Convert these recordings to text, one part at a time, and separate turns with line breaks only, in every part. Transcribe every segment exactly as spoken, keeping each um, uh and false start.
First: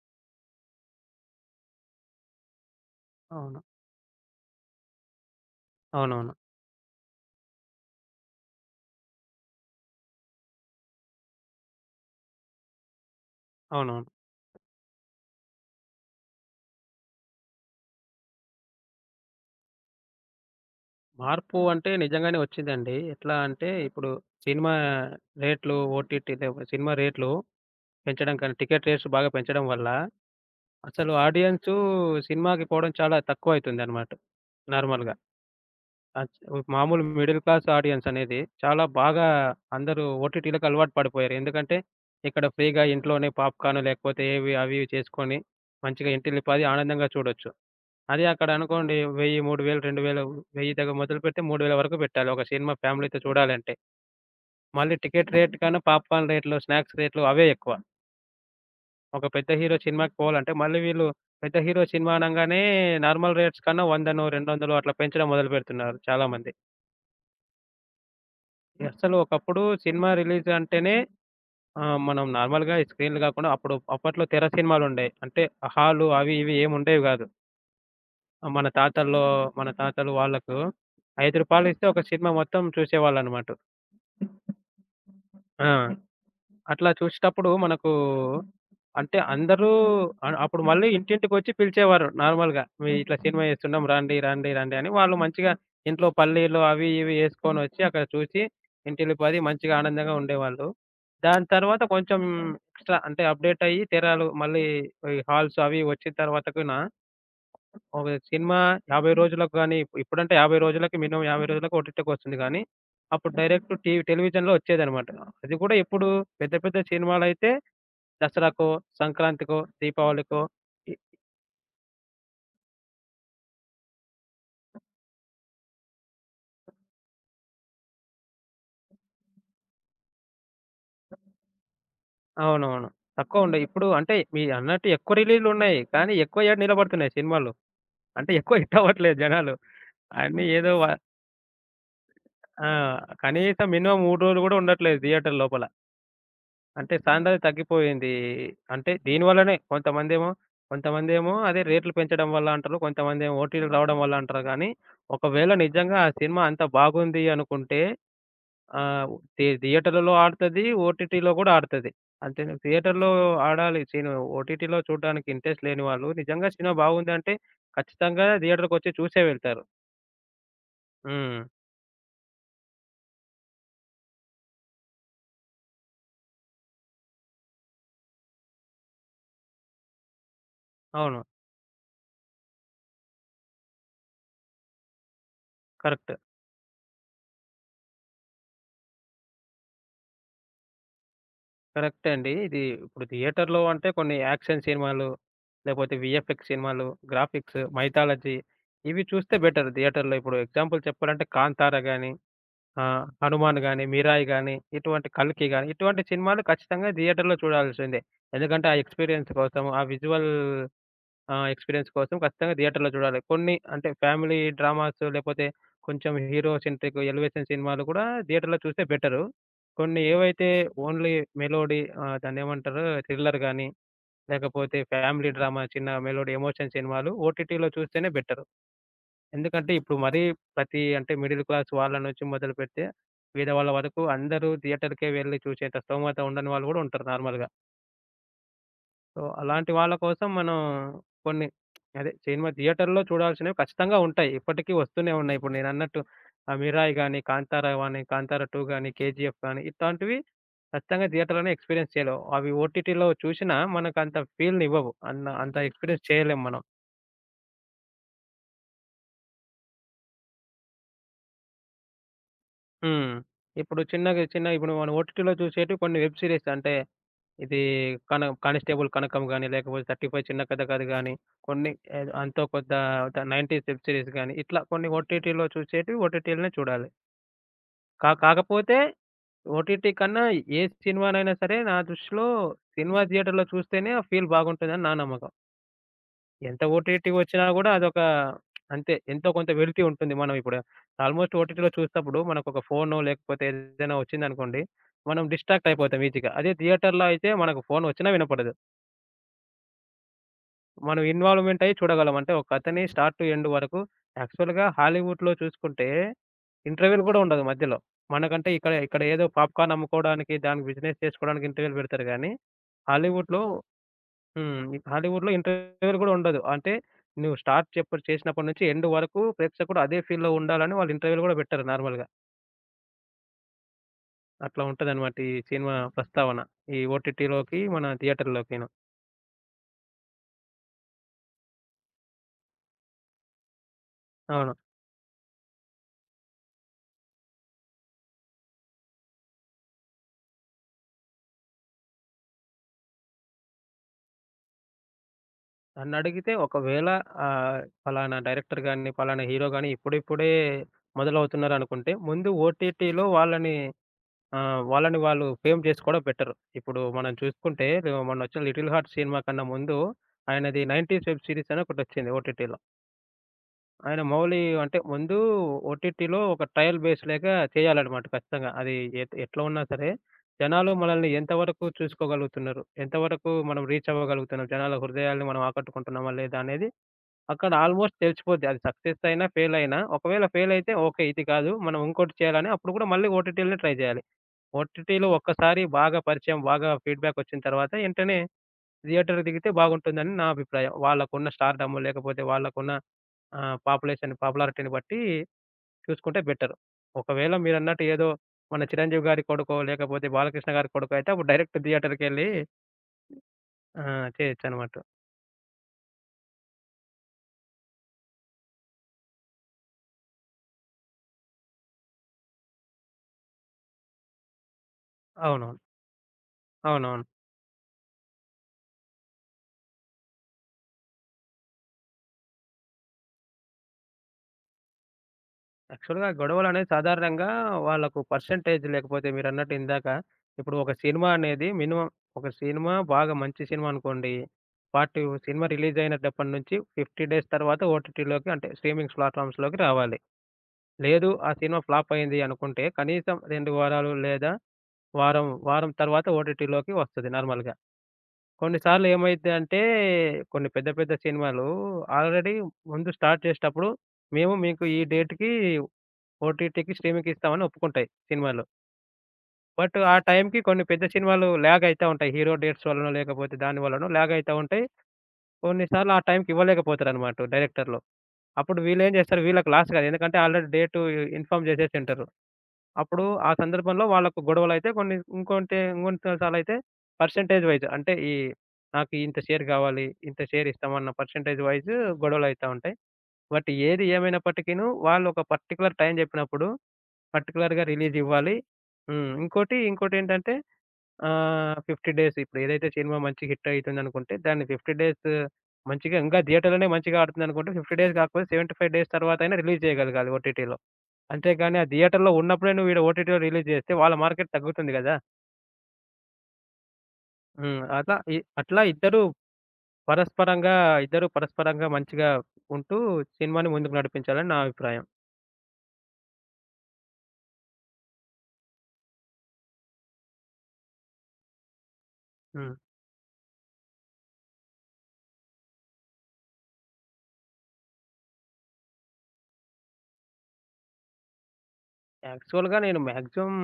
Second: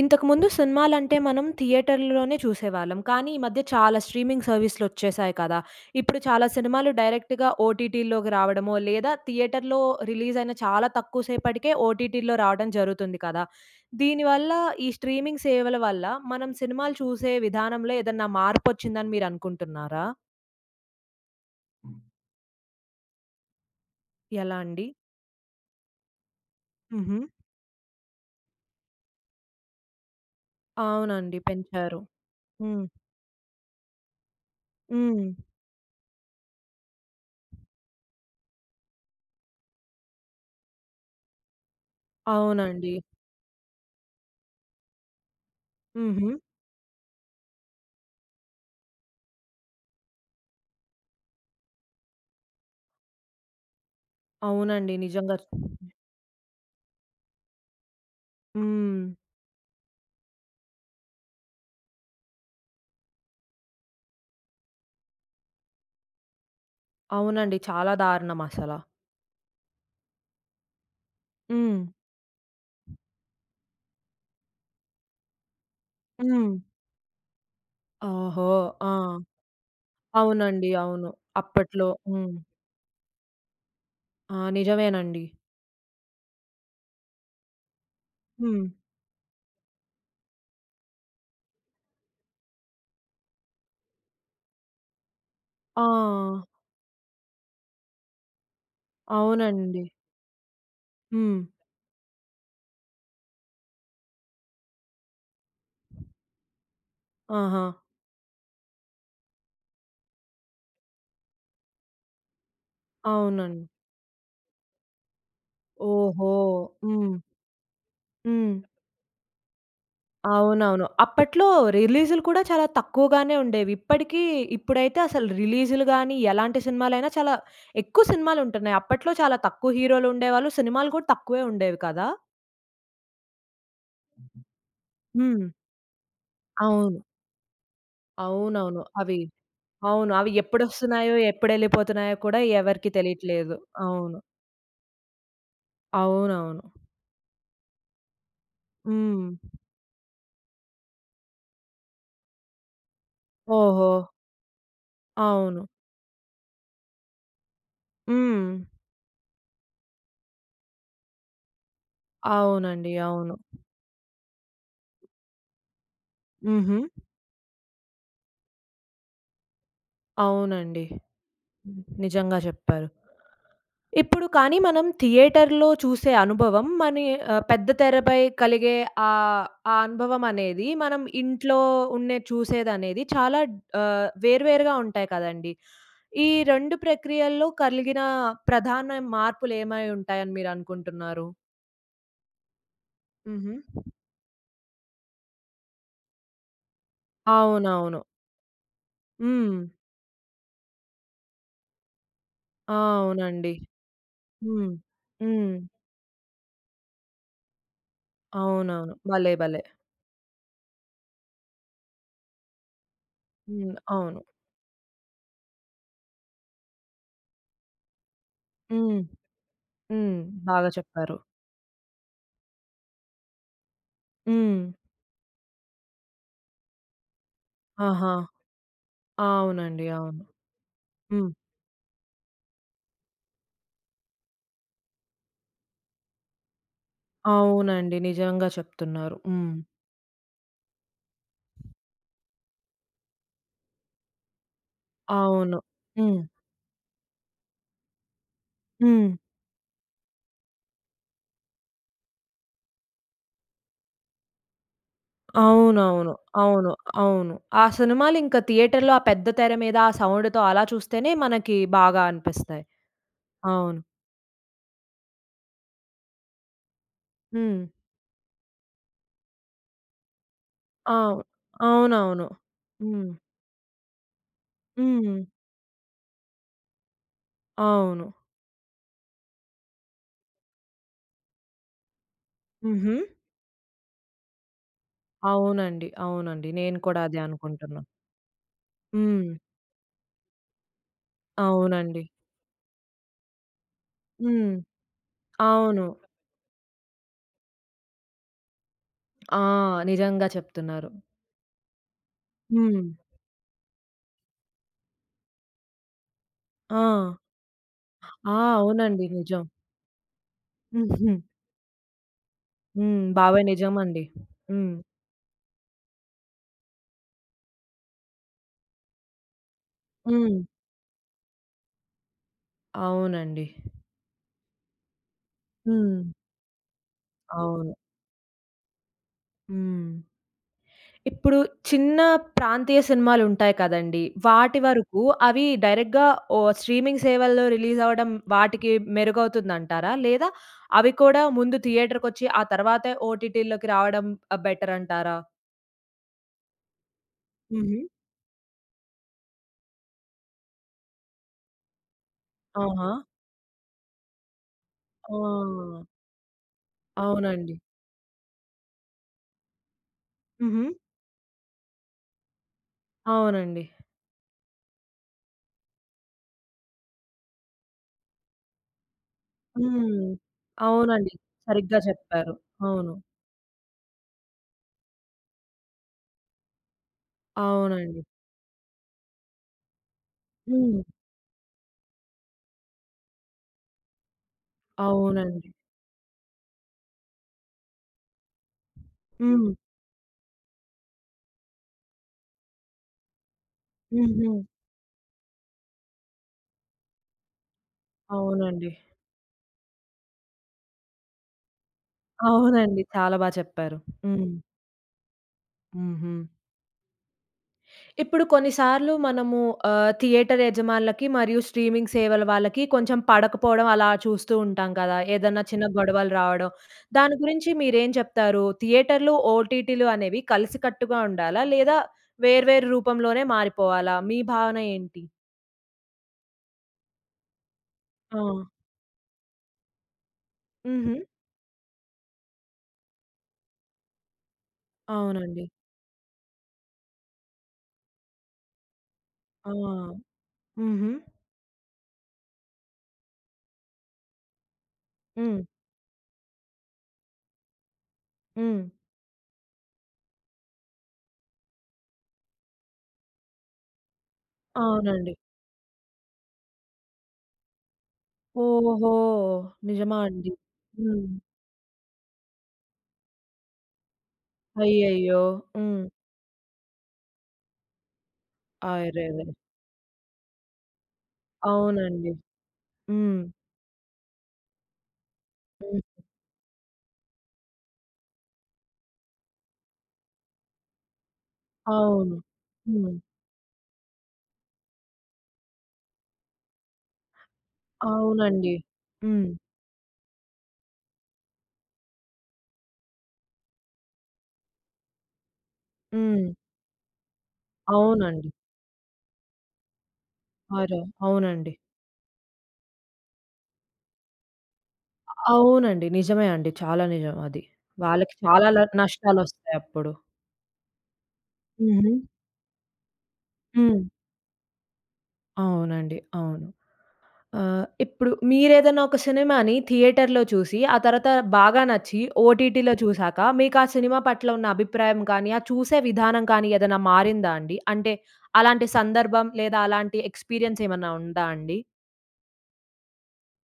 ఇంతకుముందు సినిమాలంటే మనం థియేటర్‌లోనే చూసేవాళ్ళం. కానీ ఈ
అవును.
మధ్య చాలా స్ట్రీమింగ్ సర్వీస్‌లు వచ్చేసాయి కదా! ఇప్పుడు
అవునవును.
చాలా సినిమాలు డైరెక్ట్‌గా ఓటీటీలోకి రావడమో, లేదా థియేటర్‌లో రిలీజ్ అయిన చాలా తక్కువ సేపటికే ఓటీటీలో రావడం జరుగుతుంది కదా!
అవునవును.
దీనివల్ల ఈ స్ట్రీమింగ్ సేవల వల్ల మనం సినిమాలు చూసే విధానంలో ఏదన్నా మార్పొచ్చిందని మీరనుకుంటున్నారా?
మార్పు అంటే నిజంగానే వచ్చిందండి. ఎట్లా అంటే ఇప్పుడు
ఎలా
సినిమా
అండి?
రేట్లు ఓటీటీ లేవ సినిమా
హుహు.
రేట్లు పెంచడం కానీ, టికెట్ రేట్స్ బాగా పెంచడం వల్ల అసలు
అవునండి.
ఆడియన్సు
పెంచారు.
సినిమాకి
హ్మ్.
పోవడం చాలా తక్కువైతుందనమాట నార్మల్‌గా.
హ్మ్.
అచ్ మామూలు మిడిల్ క్లాస్ ఆడియన్స్ అనేది చాలా బాగా అందరూ ఓటీటీలకు అలవాటు పడిపోయారు. ఎందుకంటే ఇక్కడ ఫ్రీగా
అవునండి.
ఇంట్లోనే పాప్‌కార్న్ లేకపోతే ఏవి అవి ఇవి చేసుకొని మంచిగా
హుహు.
ఇంటిల్లిపాది ఆనందంగా చూడొచ్చు. అది అక్కడనుకోండి, వెయ్యి, మూడు వేలు, రెండు వేలు వెయ్యి దగ్గర మొదలుపెట్టి మూడు వేలు వరకు పెట్టాలి ఒక సినిమా ఫ్యామిలీతో చూడాలంటే.
అవునండి.
మళ్ళీ టికెట్
నిజంగా.
రేట్ కన్నా పాప్‌కార్న్ రేట్లు, స్నాక్స్ రేట్లు అవే ఎక్కువ.
హ్మ్.
ఒక పెద్ద హీరో సినిమాకి పోవాలంటే మళ్ళీ వీళ్ళు పెద్ద హీరో సినిమా అనంగానే నార్మల్ రేట్స్ కన్నా 100నో, రెండు వందలు అట్లా పెంచడం మొదలుపెడుతున్నారు చాలామంది.
అవునండి. చాలా దారుణం అసల.
అసలు ఒకప్పుడు సినిమా రిలీజ్ అంటేనే,
హ్మ్.
ఆహ్, మనం నార్మల్‌గా ఈ స్క్రీన్‌లు గాకుండా అప్పుడు అప్పట్లో తెర సినిమాలుండేయి. అంటే హాలు అవి
హ్మ్.
ఇవి ఏముండేవి గాదు.
ఓహో!
మన
ఆ!
తాతల్లో మన తాతలు వాళ్ళకు రూ.
అవునండి. అవును.
ఐదు ఇస్తే
అప్పట్లో.
ఒక సినిమా
హ్మ్.
మొత్తం చూసేవాళ్ళనమాట.
ఆ! నిజమేనండి.
ఆ, అట్లా చూసేటప్పుడు మనకు
హ్మ్.
అంటే అందరూ అ అప్పుడు మళ్ళీ ఇంటింటికొచ్చి పిలిచేవారు నార్మల్‌గా. "మీ ఇట్లా సినిమా ఏస్తున్నాం, రండి, రండి, రండి" అని. వాళ్ళు మంచిగా ఇంట్లో
ఆ!
పల్లీలు అవి ఇవి ఏసుకొనొచ్చి అక్కడ చూసి ఇంటిల్లిపాది మంచిగా
అవునండి.
ఆనందంగా ఉండేవాళ్ళు.
హ్మ్.
దాని తర్వాత కొంచెం ఎక్స్‌ట్రా అంటే అప్‌డేట్ అయ్యి తెరాలు మళ్ళీ ఈ హాల్స్ అవి వచ్చిన తర్వాతకునా
ఆహా!
ఓకే. సినిమా యాభై రోజులకు గాని, ఇప్పుడంటే యాభై రోజులకి మినిమమ్ యాభై రోజులకు ఓటీటీకొస్తుంది గానీ, అప్పుడు
అవునండి.
డైరెక్ట్ టీవీ టెలివిజన్‌లో వచ్చేదనమాట. అది కూడా ఇప్పుడు
ఓహో!
పెద్ద పెద్ద
హ్మ్.
సినిమాలైతే
హ్మ్.
దసరాకో, సంక్రాంతికో, దీపావళికో
అవునవును.
ఇ
అప్పట్లో రిలీజులు కూడా చాలా తక్కువగానే ఉండేవి. ఇప్పటికి ఇప్పుడైతే అసలు రిలీజులు గాని, ఎలాంటి సినిమాలైనా చాలా ఎక్కువ సినిమాలుంటున్నాయి. అప్పట్లో చాలా తక్కువ హీరోలుండేవాళ్ళు. సినిమాలు కూడా తక్కువే ఉండేవి కదా!
అవునవును. తక్కువుండయి. ఇప్పుడు అంటే మీరన్నట్టు ఎక్కువ
హ్మ్.
రిలీజులున్నాయి, కానీ ఎక్కువ ఏడ
అవును.
నిలబడుతున్నాయి సినిమాలు. అంటే ఎక్కువ హిట్
అవునవును.
అవ్వట్లేదు
అవి
జనాలు.
అవును. అవి
అన్నీ ఏదో వ
ఎప్పుడొస్తున్నాయో, ఎప్పుడెళ్ళిపోతున్నాయో కూడా
ఆ,
ఎవరికీ తెలియట్లేదు.
కనీసం మినిమమ్
అవును.
మూడు రోజులు గూడా ఉండట్లేదు థియేటర్ లోపల.
అవునవును.
అంటే సాంద్రత తగ్గిపోయింది. అంటే
హ్మ్.
దీనివల్లనే కొంతమందేమో, కొంతమందేమో అదే రేట్లు పెంచడం వల్ల అంటారు. కొంతమందేమో ఓటీటీలు
ఓహో!
రావడం వల్ల అంటారు గానీ, ఒకవేళ
అవును.
నిజంగా ఆ సినిమా అంత బాగుంది అనుకుంటే,
హ్మ్.
ఆహ్, థి థియేటర్‌లలో ఆడుతది, ఓటీటీలో గూడా ఆడుతది. అంటే నువ్వు
అవునండి.
థియేటర్‌లో
అవును.
ఆడాలి సిను ఓటీటీలో చూడడానికి ఇంట్రెస్ట్ లేని వాళ్ళు నిజంగా సినిమా
హుహు.
బాగుందంటే ఖచ్చితంగా థియేటర్‌కొచ్చి చూసే వెళ్తారు.
అవునండి.
హ్మ్.
నిజంగా చెప్పారు. ఇప్పుడు కానీ మనం థియేటర్‌లో చూసే అనుభవం మని ఆహ్, పెద్ద తెరపై కలిగే ఆహ్, ఆ అనుభవం అనేది మనం
అవును.
ఇంట్లో ఉండే చూసేదనేది చాలా ఆహ్, వేర్వేరుగా ఉంటాయి కదండీ!
కరెక్ట్.
ఈ రెండు ప్రక్రియల్లో కలిగిన ప్రధాన మార్పులేమై ఉంటాయని మీరనుకుంటున్నారు?
కరెక్టే అండి. ఇది ఇప్పుడు థియేటర్‌లో
హుహు.
అంటే కొన్ని యాక్షన్ సినిమాలు, లేపోతే వీఎఫ్ఎక్స్ సినిమాలు, గ్రాఫిక్స్,
అవునవును.
మైథాలజీ, ఇవి చూస్తే
హ్మ్.
బెటర్ థియేటర్‌లో. ఇప్పుడు ఎగ్జాంపుల్ చెప్పాలంటే 'కాంతార' గాని,
ఆ!
ఆహ్,
అవునండి.
'హనుమాన్' గాని, 'మిరాయ్' గాని,
హ్మ్.
ఇటువంటి 'కల్కి'
హ్మ్.
గాని ఇటువంటి సినిమాలు ఖచ్చితంగా థియేటర్‌లో చూడాల్సిందే. ఎందుకంటే ఆ
అవునవును.
ఎక్స్‌పీరియన్స్
భలే! భలే!
కోసం, ఆ విజువల్, ఆ ఎక్స్‌పీరియన్స్ కోసం ఖచ్చితంగా థియేటర్‌లో చూడాలి. కొన్ని
హ్మ్.
అంటే
అవును.
ఫ్యామిలీ డ్రామాస్ లేపోతే కొంచెం హీరో సెంట్రిక్ ఎలివేషన్ సినిమాలు కూడా థియేటర్‌లో చూస్తే
హ్మ్.
బెటరు. కొన్ని
హ్మ్.
ఏవైతే
బాగా
ఓన్లీ
చెప్పారు.
మెలోడీ, ఆహ్, దాన్నేమంటారు, థ్రిల్లర్ గాని,
హ్మ్.
లేకపోతే ఫ్యామిలీ డ్రామా, చిన్న మెలోడీ ఎమోషన్ సినిమాలు ఓటీటీలో చూస్తేనే
ఆహా!
బెటరు. ఎందుకంటే
అవునండి.
ఇప్పుడు మరీ
అవును.
ప్రతి అంటే
హ్మ్.
మిడిల్ క్లాస్ వాళ్ళ నుంచి మొదలుపెడితే పేదవాళ్ళ వరకు అందరూ థియేటర్‌కే వెళ్లి చూసేంత స్తోమత ఉండని వాళ్ళు కూడా ఉంటారు నార్మల్‌గా.
అవునండి. నిజంగా చెప్తున్నారు.
సో,
హ్మ్.
అలాంటి వాళ్ళ కోసం మనం కొన్ని అదే సినిమా థియేటర్‌లో చూడాల్సినవి ఖచ్చితంగా ఉంటాయి. ఇప్పటికీ వస్తూనే ఉన్నాయి. ఇప్పుడు
అవును.
నేనన్నట్టు,
హ్మ్.
ఆహ్, 'మిరాయ్' గాని, 'కాంతారా' గాని, 'కాంతారా టూ' గాని,
హ్మ్.
'కేజీఎఫ్' గాని ఇట్లాంటివి ఖచ్చితంగా థియేటర్‌లోనే ఎక్స్‌పీరియన్స్ చేయలేం. అవి ఓటీటీలో చూసినా మనకంత ఫీల్‌నివ్వవు. అన్న అంత ఎక్స్‌పీరియన్స్
అవునవును.
చేయలేం మనం.
అవును. అవును. ఆ సినిమాలింక థియేటర్‌లో ఆ పెద్ద తెర మీద ఆ సౌండ్‌తో అలా చూస్తేనే మనకి బాగా అనిపిస్తాయి.
హ్మ్.
అవును.
ఇప్పుడు చిన్నగా, చిన్న ఇప్పుడు మనం ఓటీటీలో చూసేటివి కొన్ని వెబ్ సీరీస్, అంటే ఇది
హ్మ్.
కన కానిస్టేబుల్ కనకం గాని, లేకపోతే ముప్ఫై ఐదు చిన్న కథ కాదు గాని,
అవును.
కొన్ని ఏదో
అవునవును.
అంతో కొంత
హ్మ్.
ద 90స్ వెబ్ సీరీస్ గాని, ఇట్లా కొన్ని
హ్మ్.
ఓటీటీలో చూసేటివి ఓటీటీలనే చూడాలి.
అవును.
కా కాకపోతే ఓటీటీ కన్నా ఏ సినిమానైనా సరే నా దృష్టిలో
హుహు.
సినిమా థియేటర్‌లో చూస్తేనే ఆ ఫీల్ బాగుంటుందని నా నమ్మకం.
అవునండి. అవునండి.
ఎంత
నేను కూడా
ఓటీటీ
అదే
వచ్చినా గూడా
అనుకుంటున్నా.
అదొక, అంతే, ఎంతో
హ్మ్.
కొంత వెలితి ఉంటుంది. మనం ఇప్పుడు ఆల్‌మోస్ట్ ఓటీటీలో
అవునండి.
చూసేటప్పుడు మనకొక ఫోనో లేకపోతే ఏదైనా
హ్మ్.
వచ్చిందనుకోండి, మనం డిస్ట్రాక్ట్
అవును.
అయిపోతాం ఈజీగా. అదే థియేటర్‌లో అయితే మనకు ఫోన్ వచ్చినా వినపడదు.
ఆ! నిజంగా చెప్తున్నారు.
మనం ఇన్వాల్వ్‌మెంట్ అయ్యి చూడగలం. అంటే ఒకతని
హ్మ్.
స్టార్ట్ టు ఎండ్ వరకు యాక్చువల్‌గా హాలీవుడ్‌లో చూసుకుంటే
ఆ!
ఇంటర్వెల్ గూడా ఉండదు మధ్యలో.
ఆ!
మనకంటే ఇక్కడ ఇక్కడ
అవునండి.
ఏదో
నిజం.
పాప్‌కార్న్ అమ్ముకోవడానికి, దానికి బిజినెస్
హుహు.
చేసుకోవడానికి ఇంటర్వెల్ పెడతారు గానీ,
హ్మ్.
హాలీవుడ్‌లో
బాబాయ్ నిజమండి.
హ్మ్.
హ్మ్.
హాలీవుడ్‌లో ఇంటర్వెల్ గూడా ఉండదు. అంటే నువ్వు స్టార్ట్ చెప్పుడు చేసినప్పటి నుంచి ఎండ్ వరకు ప్రేక్షకుడు అదే ఫీల్‌లో
హ్మ్.
ఉండాలని వాళ్ళు ఇంటర్వెల్ గూడా పెట్టరు నార్మల్‌గా.
అవునండి.
అట్లా ఉంటదనమాట ఈ సినిమా
హ్మ్.
ప్రస్తావన, ఈ ఓటీటీలోకి,
అవును.
మన థియేటర్‌లోకిను.
హ్మ్. ఇప్పుడు చిన్న ప్రాంతీయ సినిమాలుంటాయి కదండీ!
అవును.
వాటి వరకు అవి డైరెక్ట్‌గా ఓహ్! స్ట్రీమింగ్ సేవల్లో రిలీజ్ అవ్వడం వాటికి మెరుగవుతుందంటారా? లేదా అవి కూడా ముందు థియేటర్‌కొచ్చి ఆ తర్వాతే ఓటీటీలోకి రావడం ఆహ్, బెటర్ అంటారా?
నన్నడిగితే ఒకవేళ, ఆహ్,
హుహు.
పలానా డైరెక్టర్ గాని, పలానా హీరో గాని ఇప్పుడిప్పుడే మొదలవుతున్నారనుకుంటే, ముందు
ఆహా!
ఓటీటీలో వాళ్ళని ఆహ్, వాళ్ళని వాళ్ళు ఫేమ్
ఆ!
చేసుకోవడం బెటర్. ఇప్పుడు మనం
అవునండి.
చూసుకుంటే మొన్నొచ్చిన 'లిటిల్ హార్ట్' సినిమా కన్నా ముందు ఆయనది
హుహు.
90స్ వెబ్ సీరీస్ అని ఒకటొచ్చింది ఓటీటీలో.
అవునండి.
ఆయన మౌలి అంటే ముందు ఓటీటీలో ఒక ట్రయల్ బేస్ లేక చేయాలన్నమాట ఖచ్చితంగా. అది ఎట్ ఎట్లా ఉన్నా సరే
హ్మ్.
జనాలు మనల్ని
అవునండి.
ఎంతవరకు
సరిగ్గా చెప్పారు.
చూసుకోగలుగుతున్నారు?
అవును.
ఎంతవరకు మనం రీచ్ అవ్వగలుగుతున్నాం? జనాల హృదయాల్ని మనం ఆకట్టుకుంటున్నామా లేదా అనేది అక్కడ ఆల్మోస్ట్
అవునండి.
తెలిసిపోద్ది, అది సక్సెస్ అయినా, ఫెయిల్ అయినా. ఒకవేళ ఫెయిల్ అయితే
హ్మ్.
ఓకే, ఇది కాదు, మనం ఇంకోటి చేయాలని. అప్పుడు కూడా మళ్ళీ ఓటీటీ‌లోనే ట్రై చేయాలి. ఓటీటీలో
అవునండి.
ఒక్కసారి బాగా పరిచయం, బాగా ఫీడ్‌బ్యాక్ వచ్చిన తర్వాత ఎంటనే థియేటర్‌కి దిగితే
హ్మ్.
బాగుంటుందని నా అభిప్రాయం. వాళ్ళకున్న స్టార్‌డమ్ లేకపోతే వాళ్ళకున్న, ఆహ్, పాపులేషన్
హుహు.
పాపులారిటీని బట్టి చూసుకుంటే బెటర్. ఒకవేళ మీరన్నట్టు ఏదో మన
అవునండి.
'చిరంజీవి' గారి కొడుకో, లేకపోతే 'బాలకృష్ణ' గారి కొడుకో అయితే అప్పుడు డైరెక్ట్ థియేటర్‌కెళ్ళి,
అవునండి. చాలా బా చెప్పారు.
ఆహ్,
హ్మ్.
చేయొచ్చనమాట.
హుహు. ఇప్పుడు కొన్నిసార్లు మనము ఆహ్, థియేటర్ యజమానులకి మరియు స్ట్రీమింగ్ సేవల వాళ్ళకి కొంచెం పడకపోవడం అలా చూస్తూ ఉంటాం కదా! ఏదన్నా
అవునవును.
చిన్న గొడవలు రావడం.
అవునవును.
దాని గురించి మీరేం చెప్తారు? థియేటర్‌లు, ఓటీటీలు అనేవి కలిసికట్టుగా ఉండాలా? లేదా వేర్వేరు రూపంలోనే మారిపోవాలా? మీ భావన ఏంటి?
యాక్చువల్‌గా గొడవలనేవి సాధారణంగా వాళ్ళకు
ఆ!
పర్సెంటేజ్ లేకపోతే, మీరన్నట్టు ఇందాక, ఇప్పుడు ఒక
హుహు.
సినిమా అనేది మినిమమ్, ఒక సినిమా బాగా మంచి సినిమా అనుకోండి, పార్ట్
అవునండి.
సినిమా రిలీజ్ అయినప్పటి నుంచి యాభై డేస్ తర్వాత ఓటీటీలోకి అంటే స్ట్రీమింగ్
ఆ!
ప్లాట్‌ఫామ్స్‌లోకి రావాలి.
హుహు.
లేదు, ఆ సినిమా ఫ్లాప్ అయింది అనుకుంటే కనీసం రెండు వారాలు లేదా వారం,
హ్మ్.
వారం తర్వాత ఓటీటీలోకి వస్తది నార్మల్‌గా.
హ్మ్.
కొన్నిసార్లు ఏమైద్దంటే కొన్ని పెద్ద పెద్ద సినిమాలు ఆల్రెడీ ముందు స్టార్ట్ చేసేటప్పుడు మేము మీకు ఈ
అవునండి.
డేట్‌కి ఓటీటీకి, స్ట్రీమింగ్‌కి ఇస్తామని ఒప్పుకుంటాయి సినిమాలు.
ఓహో!
బట్ ఆ
నిజమా అండి?
టైంకి కొన్ని పెద్ద
హ్మ్.
సినిమాలు ల్యాగ్ అయితా ఉంటాయి. హీరో డేట్స్ వలనో, లేకపోతే దాని వలనో ల్యాగ్ అయితా ఉంటాయి.
అయ్యయ్యో! హ్మ్.
కొన్నిసార్లు ఆ టైంకి ఇవ్వలేకపోతారనమాట డైరెక్టర్లు. అప్పుడు వీళ్ళేం చేస్తారు,
అరెరే!
వీళ్ళకి లాస్ కాదు. ఎందుకంటే ఆల్రెడీ డేటు ఇన్ఫార్మ్ చేసేసి ఉంటారు.
అవునండి.
అప్పుడు
హ్మ్.
ఆ సందర్భంలో వాళ్ళకు గొడవలైతే కొన్ని, ఇంకొంటి
హ్మ్.
ఇంకొన్ని సార్లయితే పర్సెంటేజ్ వైస్, అంటే ఈ నాకు ఇంత షేర్ కావాలి, ఇంత షేర్ ఇస్తామన్న పర్సెంటేజ్ వైస్
అవును.
గొడవలయితా ఉంటాయి.
హ్మ్.
బట్ ఏది ఏమైనప్పటికీను వాళ్ళు ఒక పర్టిక్యులర్ టైం చెప్పినప్పుడు పర్టిక్యులర్‌గా రిలీజ్ ఇవ్వాలి.
అవునండి.
హ్మ్.
హ్మ్.
ఇంకోటి, ఇంకోటేంటంటే, ఆహ్, యాభై డేస్, ఇప్పుడు ఏదైతే సినిమా మంచి హిట్ అయితుందనుకుంటే దాన్ని యాభై డేస్, మంచిగా ఇంకా
హ్మ్.
థియేటర్‌లోనే మంచిగా ఆడుతుందనుకుంటే యాభై డేస్ కాకపోతే
అవునండి.
డెబ్భై ఐదు డేస్ తర్వాత అయినా రిలీజ్ చేయగలగాలి ఓటీటీలో.
అరె! అవునండి.
అంతేగాని ఆ థియేటర్‌లో ఉన్నప్పుడే నువ్వు ఈడ ఓటీటీలో రిలీజ్ చేస్తే వాళ్ళ మార్కెట్ తగ్గుతుంది కదా.
అవునండి. నిజమే అండి. చాలా నిజం అది.
హ్మ్. అట్లా
వాళ్ళకి
ఇ
చాలా ల
అట్లా ఇద్దరు
నష్టాలొస్తాయప్పుడు.
పరస్పరంగా ఇద్దరు పరస్పరంగా
హుహు.
మంచిగా ఉంటూ సినిమాని ముందుకు
హ్మ్.
నడిపించాలని నా అభిప్రాయం.
అవునండి. అవును. ఆహ్, ఇప్పుడు మీరేదైనా ఒక సినిమాని థియేటర్‌లో చూసి, ఆ తర్వాత బాగా నచ్చి
హ్మ్.
ఓటీటీలో చూసాక, మీకా సినిమా పట్ల ఉన్న అభిప్రాయం కానీ, ఆ చూసే విధానం కానీ ఏదైనా మారిందా అండి? అంటే అలాంటి సందర్భం లేదా అలాంటి ఎక్స్‌పీరియన్స్ ఏమన్నా ఉందా అండి?
యాక్చువల్‌గా నేను మాక్సిమం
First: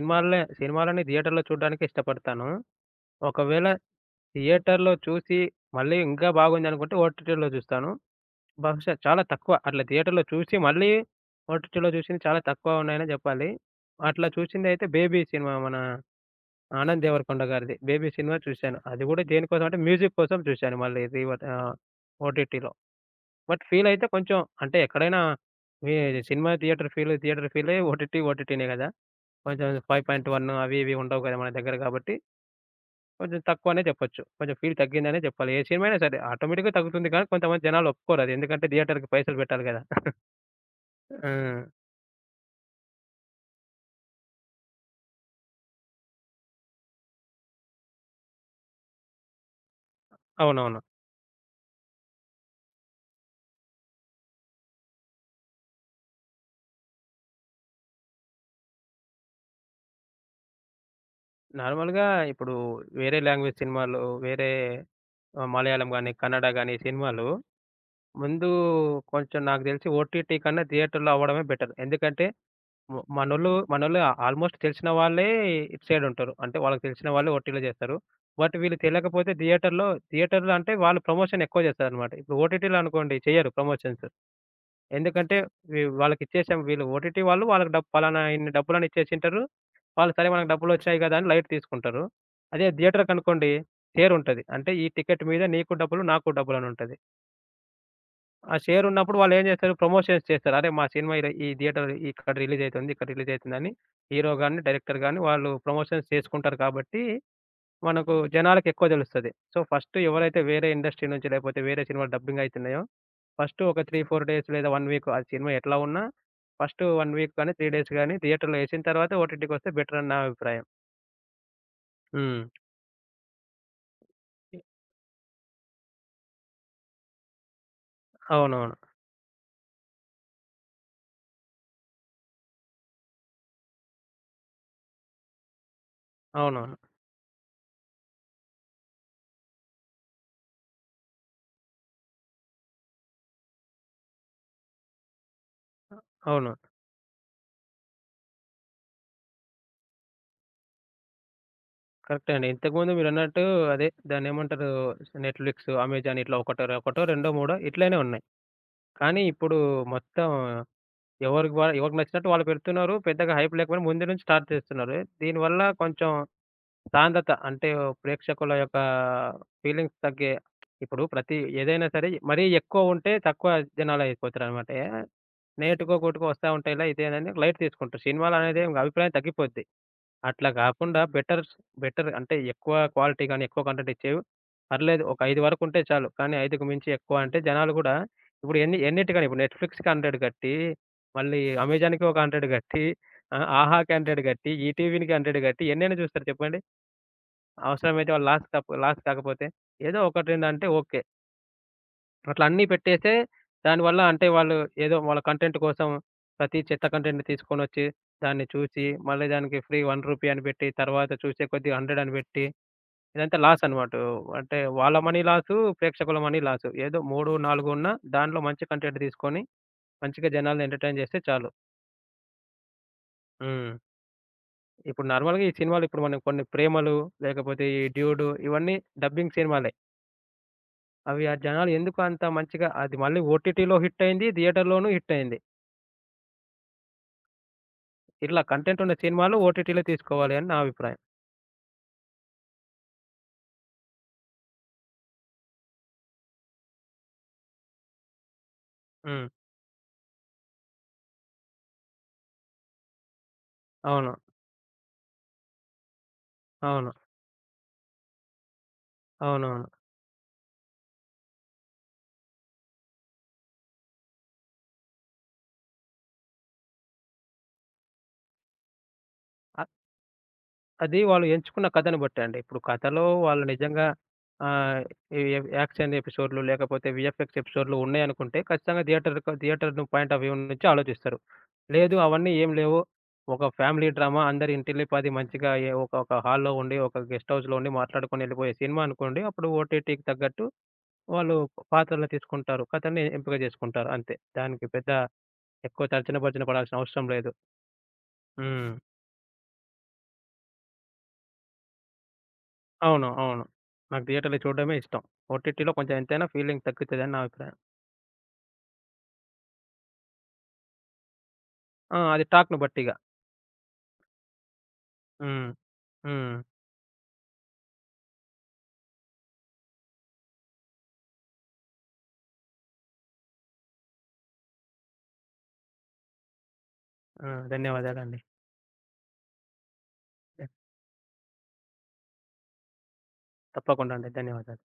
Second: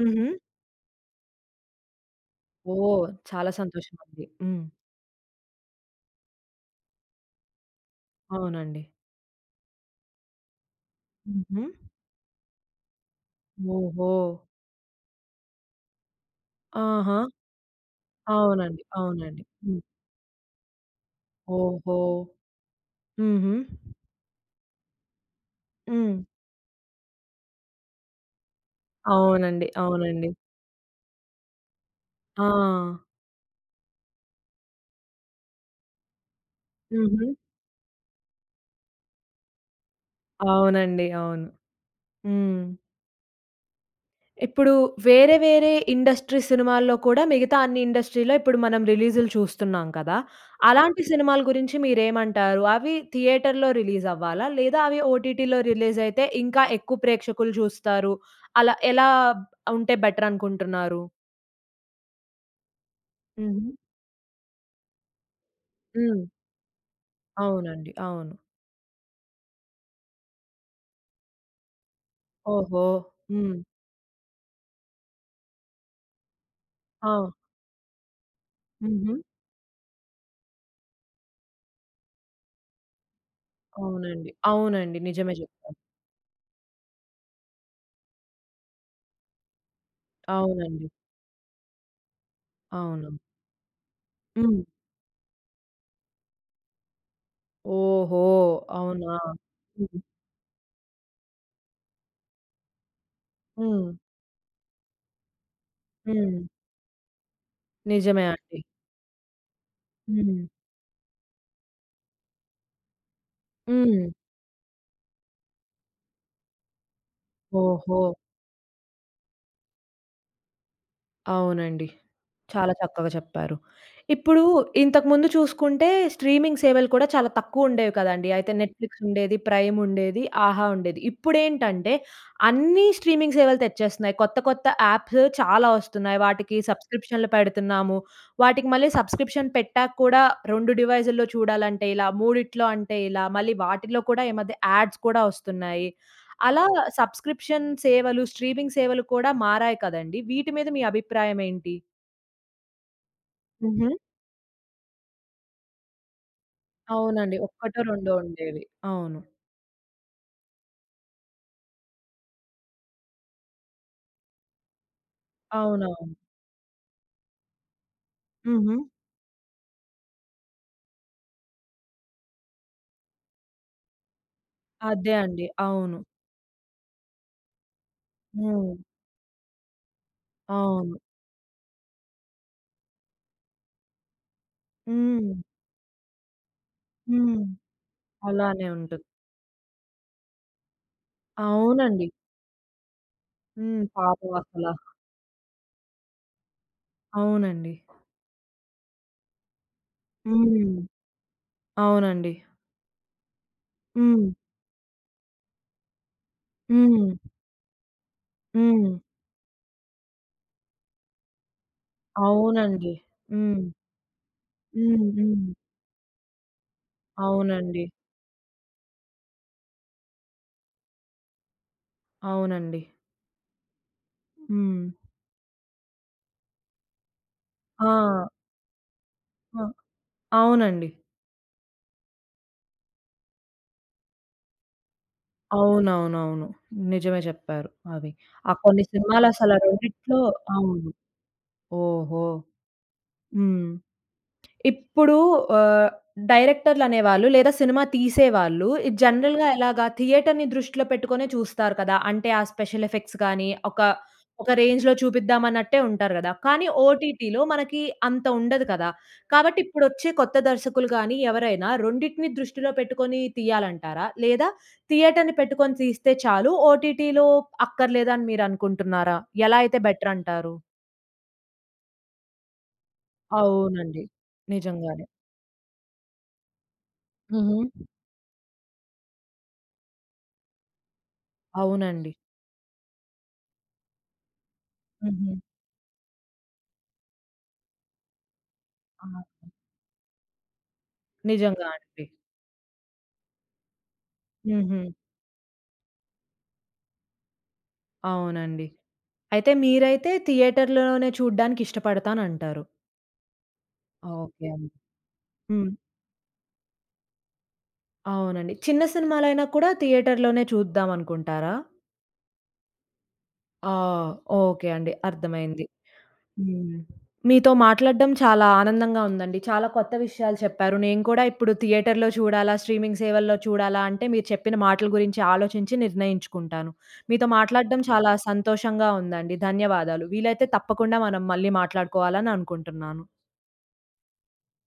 హుహు.
సినిమాలని థియేటర్‌లో చూడడానికే ఇష్టపడతాను.
ఓహ్! చాలా
ఒకవేళ
సంతోషమండి. హ్మ్.
థియేటర్‌లో చూసి, మళ్ళీ ఇంకా బాగుందనుకుంటే ఓటీటీలో చూస్తాను.
అవునండి.
బహుశా చాలా తక్కువ. అట్లా థియేటర్‌లో చూసి, మళ్ళీ
హుహు.
ఓటీటీలో చూసింది చాలా తక్కువ ఉన్నాయనే జెప్పాలి.
ఓహో!
అట్లా చూసిందయితే 'బేబీ' సినిమా, మన ఆనంద్
ఆహా!
దేవరకొండ గారిది. 'బేబీ' సినిమా చూశాను.
అవునండి.
అది గూడా
అవునండి.
దేనికోసం అంటే,
హ్మ్.
మ్యూజిక్ కోసం చూశాను మళ్ళీ రివర్ ఆహ్,
ఓహో!
ఓటీటీలో.
హుహు.
బట్ ఫీలయితే కొంచెం, అంటే ఎక్కడైనా మీ
హ్మ్.
సినిమా థియేటర్ ఫీల్, థియేటర్ ఫీలే, ఓటీటీ, ఓటీటీనే గదా. కొంచెం
అవునండి. అవునండి.
ఐదు పాయింట్ ఒకటి అవి ఇవి ఉండవు గదా మన దగ్గర గాబట్టి,
ఆ!
కొంచెం తక్కువనే చెప్పొచ్చు. కొంచెం ఫీల్ తగ్గిందనే చెప్పాలి ఏ సినిమా అయినా సరే. ఆటోమేటిక్‌గా తగ్గుతుంది కానీ
హుహు.
కొంతమంది జనాలు ఒప్పుకోరది. ఎందుకంటే థియేటర్‌కి పైసలు పెట్టాలి కదా.
అవునండి. అవును.
ఆ,
హ్మ్. ఇప్పుడు వేరే వేరే ఇండస్ట్రీ సినిమాల్లో కూడా మిగతా అన్ని ఇండస్ట్రీలో ఇప్పుడు మనం రిలీజులు చూస్తున్నాం కదా!
అవునవును.
అలాంటి సినిమాల గురించి మీరేమంటారు? అవి థియేటర్‌లో రిలీజ్ అవ్వాలా? లేదా అవి ఓటీటీలో రిలీజ్ అయితే ఇంకా ఎక్కువ ప్రేక్షకులు చూస్తారు. అలా ఎలా ఉంటే బెటర్ అనుకుంటున్నారు?
నార్మల్‌గా ఇప్పుడు వేరే లాంగ్వేజ్
హుహు.
సినిమాలు, వేరే, ఆహ్, మలయాళం గాని,
హ్మ్.
కన్నడ గాని సినిమాలు
అవునండి. అవును.
ముందు, కొంచెం నాకు తెలిసి ఓటీటీ కన్నా థియేటర్‌లో అవ్వడమే బెటర్. ఎందుకంటే
ఓహో!
మ మనోళ్ళు
హ్మ్.
మనోళ్ళు ఆల్మోస్ట్ తెలిసిన వాళ్ళే ఇటు సైడ్ ఉంటారు. అంటే వాళ్ళకి తెలిసిన
ఆ!
వాళ్ళే ఓటీటీలో చేస్తారు. బట్ వీళ్ళు
హుహు.
తెలియకపోతే థియేటర్‌లో, థియేటర్‌లో అంటే వాళ్ళు ప్రమోషన్ ఎక్కువ చేస్తారనమాట. ఇప్పుడు ఓటీటీలో అనుకోండి, చెయ్యరు ప్రమోషన్స్.
అవునండి. అవునండి. నిజమే
ఎందుకంటే
చెప్పారు.
వి వాళ్ళకి ఇచ్చేసాం, వీళ్ళు ఓటీటీ వాళ్ళు వాళ్ళకి డబ్, పలానా ఇన్ని డబ్బులని ఇచ్చేసింటారు. వాళ్ళు సరే మనకు
అవునండి.
డబ్బులొచ్చాయి కదా అని లైట్ తీసుకుంటారు. అదే
అవును.
థియేటర్‌కనుకోండి షేరుంటది.
హ్మ్.
అంటే ఈ టికెట్ మీద నీకు డబ్బులు, నాకు డబ్బులనుంటది.
ఓహో!
ఆ షేర్
అవునా!
ఉన్నప్పుడు వాళ్ళేం జేస్తారు, ప్రమోషన్స్ చేస్తారు. అరే, మా సినిమా ఈడ ఈ థియేటర్ ఇక్కడ రిలీజ్ అయితుంది, ఇక్కడ రిలీజ్ అయితుందని
హ్మ్.
హీరో గాని, డైరెక్టర్ గాని వాళ్ళు ప్రమోషన్స్
హ్మ్.
చేసుకుంటారు కాబట్టి మనకు
నిజమే అండి.
జనాలకెక్కువ తెలుస్తది. సో, ఫస్ట్ ఎవరైతే
హ్మ్.
వేరే ఇండస్ట్రీ నుంచి లేకపోతే వేరే సినిమాలు డబ్బింగ్ అయితున్నాయో, ఫస్ట్ ఒక మూడు,
హ్మ్.
నాలుగు డేస్ లేదా ఒక వీక్, ఆ సినిమా ఎట్లా ఉన్నా ఫస్ట్ ఒక వీక్ గాని, మూడు డేస్
ఓహో!
గాని థియేటర్‌లో ఏసిన తర్వాత ఓటీటీకొస్తే బెటర్ అని నా అభిప్రాయం.
అవునండి.
హ్మ్.
చాలా చక్కగా చెప్పారు. ఇప్పుడు ఇంతకుముందు చూసుకుంటే స్ట్రీమింగ్ సేవలు కూడా చాలా తక్కువుండేవి కదండీ. అయితే
అవునవును.
నెట్‌ఫ్లిక్స్ ఉండేది, ప్రైమ్ ఉండేది, ఆహా! ఉండేది. ఇప్పుడేంటంటే అన్నీ స్ట్రీమింగ్ సేవలు తెచ్చేస్తున్నాయి. కొత్త కొత్త యాప్స్ చాలా వస్తున్నాయి. వాటికి
అవునవును.
సబ్స్క్రిప్షన్‌లు పెడుతున్నాము. వాటికి మళ్ళీ సబ్స్క్రిప్షన్ పెట్టాక కూడా రెండు డివైజుల్లో చూడాలంటే ఇలా, మూడిట్లో అంటే ఇలా, మళ్ళీ వాటిలో కూడా ఈ మధ్య యాడ్స్ కూడా వస్తున్నాయి.
అవును.
అలా సబ్స్క్రిప్షన్ సేవలు, స్ట్రీమింగ్ సేవలు కూడా మారాయి కదండీ. వీటి మీద మీ అభిప్రాయం ఏంటి?
కరెక్టే అండి. ఇంతకుముందు మీరన్నట్టు అదే
హుహు.
దాన్నేమంటారు, నెట్‌ఫ్లిక్స్, అమెజాన్ ఇట్లా ఒకటో, ఒకటో, రెండో,
అవునండి.
మూడో
ఒక్కటో
ఇట్లనే
రెండో
ఉన్నాయి.
ఉండేవి. అవును.
కానీ ఇప్పుడు మొత్తం ఎవరికి వా ఎవరికి నచ్చినట్టు వాళ్ళు పెడుతున్నారు. పెద్దగా హైప్ లేకపోయినా ముందు నుంచి స్టార్ట్ చేస్తున్నారు. దీనివల్ల
అవునవును.
కొంచెం సాంద్రత, అంటే ప్రేక్షకుల
హుహు.
యొక్క ఫీలింగ్స్ తగ్గే, ఇప్పుడు ప్రతి ఏదైనా సరే మరీ ఎక్కువ ఉంటే తక్కువ జనాలయిపోతారనమాట. ఏహ్!
అదే అండి.
నేటికో,
అవును.
గూటికో వస్తా ఉంటాయిలా, ఇదేనని లైట్ తీసుకుంటారు. సినిమాలనేది
హ్మ్.
అభిప్రాయం తగ్గిపోద్ది. అట్లా
అవును.
గాకుండా బెటర్స్ బెటర్ అంటే ఎక్కువ క్వాలిటీ గాని, ఎక్కువ కంటెంట్ ఇచ్చేవి పర్లేదు. ఒక
హ్మ్.
ఐదు వరకుంటే చాలు. కానీ 5కి మించి ఎక్కువ అంటే
హ్మ్.
జనాలు గూడా, ఇప్పుడు
అలానే
ఎన్ని
ఉంటది.
ఎన్నిటికని, ఇప్పుడు నెట్‌ఫ్లిక్స్‌కి వంద గట్టి, మళ్ళీ అమెజాన్‌కి
అవునండి.
ఒక వంద గట్టి, ఆ,
హ్మ్.
ఆహాకి వంద
పాపం
గట్టి,
అసల.
ఈటీవీ‌కి వంద గట్టి ఎన్నైనా చూస్తారు చెప్పండి?
అవునండి.
అవసరమైతే వాళ్ళు లాస్ కాపో లాస్ కాకపోతే, ఏదో ఒకటి రెండంటే
హ్మ్.
ఓకే.
అవునండి.
అట్లా అన్నీ పెట్టేసే దానివల్ల,
హ్మ్.
అంటే వాళ్ళు ఏదో వాళ్ళ కంటెంట్ కోసం ప్రతి చెత్త
హ్మ్.
కంటెంట్ తీసుకొనొచ్చి, దాన్ని చూసి
హ్మ్.
మళ్ళీ దానికి ఫ్రీ రూ. ఒకటి అని పెట్టి, తర్వాత చూసే కొద్దీ వంద అని పెట్టి,
అవునండి.
ఇదంతా లాస్
హ్మ్.
అనమాట. అంటే వాళ్ళ
హ్మ్.
మనీ
హ్మ్.
లాసు, ప్రేక్షకుల మనీ లాసు. ఏదో మూడు, నాలుగు
అవునండి.
ఉన్నా దాంట్లో మంచి కంటెంట్ తీసుకొని మంచిగా జనాల్ని ఎంటర్‌టైన్ చేస్తే చాలు.
అవునండి.
హ్మ్.
హ్మ్.
ఇప్పుడు నార్మల్‌గా ఈ సినిమాలు, ఇప్పుడు మనం కొన్ని 'ప్రేమలు' లేకపోతే ఈ
ఆ!
'డ్యూడు' ఇవన్నీ డబ్బింగ్
ఆ!
సినిమాలే.
అవునండి.
అవి ఆ జనాలు ఎందుకు అంత మంచిగా, అది మళ్ళీ ఓటీటీలో హిట్ అయింది, థియేటర్‌లోనూ హిట్ అయింది.
అవునవునవును. నిజమే చెప్పారు అవి.
ఇట్లా
ఆ
కంటెంట్
కొన్ని
ఉన్న సినిమాలు
సినిమాలసల
ఓటీటీలో
రెండిట్లో
తీసుకోవాలి అని నా
అవును.
అభిప్రాయం.
ఓహో! హ్మ్. ఇప్పుడు ఆహ్, డైరెక్టర్‌లనేవాళ్ళు లేదా సినిమా తీసేవాళ్ళు ఇది
హ్మ్.
జనరల్‌గా ఎలాగా థియేటర్‌ని దృష్టిలో పెట్టుకొనే చూస్తారు కదా! అంటే ఆ స్పెషల్ ఎఫెక్ట్స్ గాని, ఒక
అవును.
ఒక రేంజ్‌లో చూపిద్దాం అన్నట్టే ఉంటారు గదా! కానీ
అవును.
ఓటీటీలో మనకి అంత ఉండదు కదా! కాబట్టి
అవునవును.
ఇప్పుడొచ్చే కొత్త దర్శకులు గాని ఎవరైనా రెండిటిని దృష్టిలో పెట్టుకొని తీయాలంటారా? లేదా థియేటర్‌ని పెట్టుకొని తీస్తే చాలు ఓటీటీలో అక్కర్లేదని మీరనుకుంటున్నారా? ఎలా
అ
అయితే బెటర్ అంటారు?
అది వాళ్ళు ఎంచుకున్న కథను బట్టి అండి. ఇప్పుడు కథలో వాళ్ళు నిజంగా,
అవునండి.
ఆహ్,
నిజంగానే.
ఈ యాక్షన్ ఎపిసోడ్‌లు లేకపోతే వీఎఫ్ఎక్స్
హుహు.
ఎపిసోడ్‌లు ఉన్నాయనుకుంటే ఖచ్చితంగా థియేటర్‌కు థియేటర్‌ను పాయింట్ ఆఫ్ వ్యూ నుంచి ఆలోచిస్తారు. లేదు
అవునండి.
అవన్నీ ఏం లేవు. ఒక ఫ్యామిలీ డ్రామా, అందరి ఇంటిల్లిపాది
హుహు.
మంచిగా ఏ ఒక ఒక హాల్‌లో ఉండి, ఒక గెస్ట్ హౌస్‌లో ఉండి మాట్లాడుకొని వెళ్ళిపోయే సినిమా
ఆ!
అనుకోండి. అప్పుడు ఓటీటీకి తగ్గట్టు వాళ్ళు
నిజంగా అండి.
పాత్రలను తీసుకుంటారు, కథని ఎంపిక చేసుకుంటారు అంతే. దానికి
హుహు.
పెద్ద ఎక్కువ తర్జన భర్జన పడాల్సిన అవసరం లేదు.
అవునండి.
హ్మ్.
అయితే మీరైతే థియేటర్‌లోనే చూడ్డానికి ఇష్టపడతానంటారు.
అవును. అవును. నాకు థియేటర్‌లో
ఓకే అండి.
చూడడమే ఇష్టం.
హ్మ్.
ఓటీటీలో కొంచెం ఎంతైనా ఫీలింగ్ తగ్గుతదని నా అభిప్రాయం.
అవునండి. చిన్న సినిమాలైనా కూడా థియేటర్‌లోనే చూద్దామనుకుంటారా?
ఆ, అది టాక్‌ని బట్టి ఇగ.
ఆ! ఓకే అండి.
హ్మ్.
అర్థమైంది.
హ్మ్.
హ్మ్. మీతో మాట్లాడడం చాలా ఆనందంగా ఉందండి. చాలా కొత్త విషయాలు చెప్పారు. నేను కూడా ఇప్పుడు థియేటర్‌లో చూడాలా? స్ట్రీమింగ్ సేవల్లో చూడాలా? అంటే మీరు చెప్పిన మాటల గురించి ఆలోచించి నిర్ణయించుకుంటాను.
ఆ,
మీతో మాట్లాడడం చాలా
ధన్యవాదాలండి.
సంతోషంగా ఉందండి. ధన్యవాదాలు. వీలైతే తప్పకుండా మనం మళ్ళీ మాట్లాడుకోవాలని అనుకుంటున్నాను.
తప్పకుండా అండి. ధన్యవాదాలు.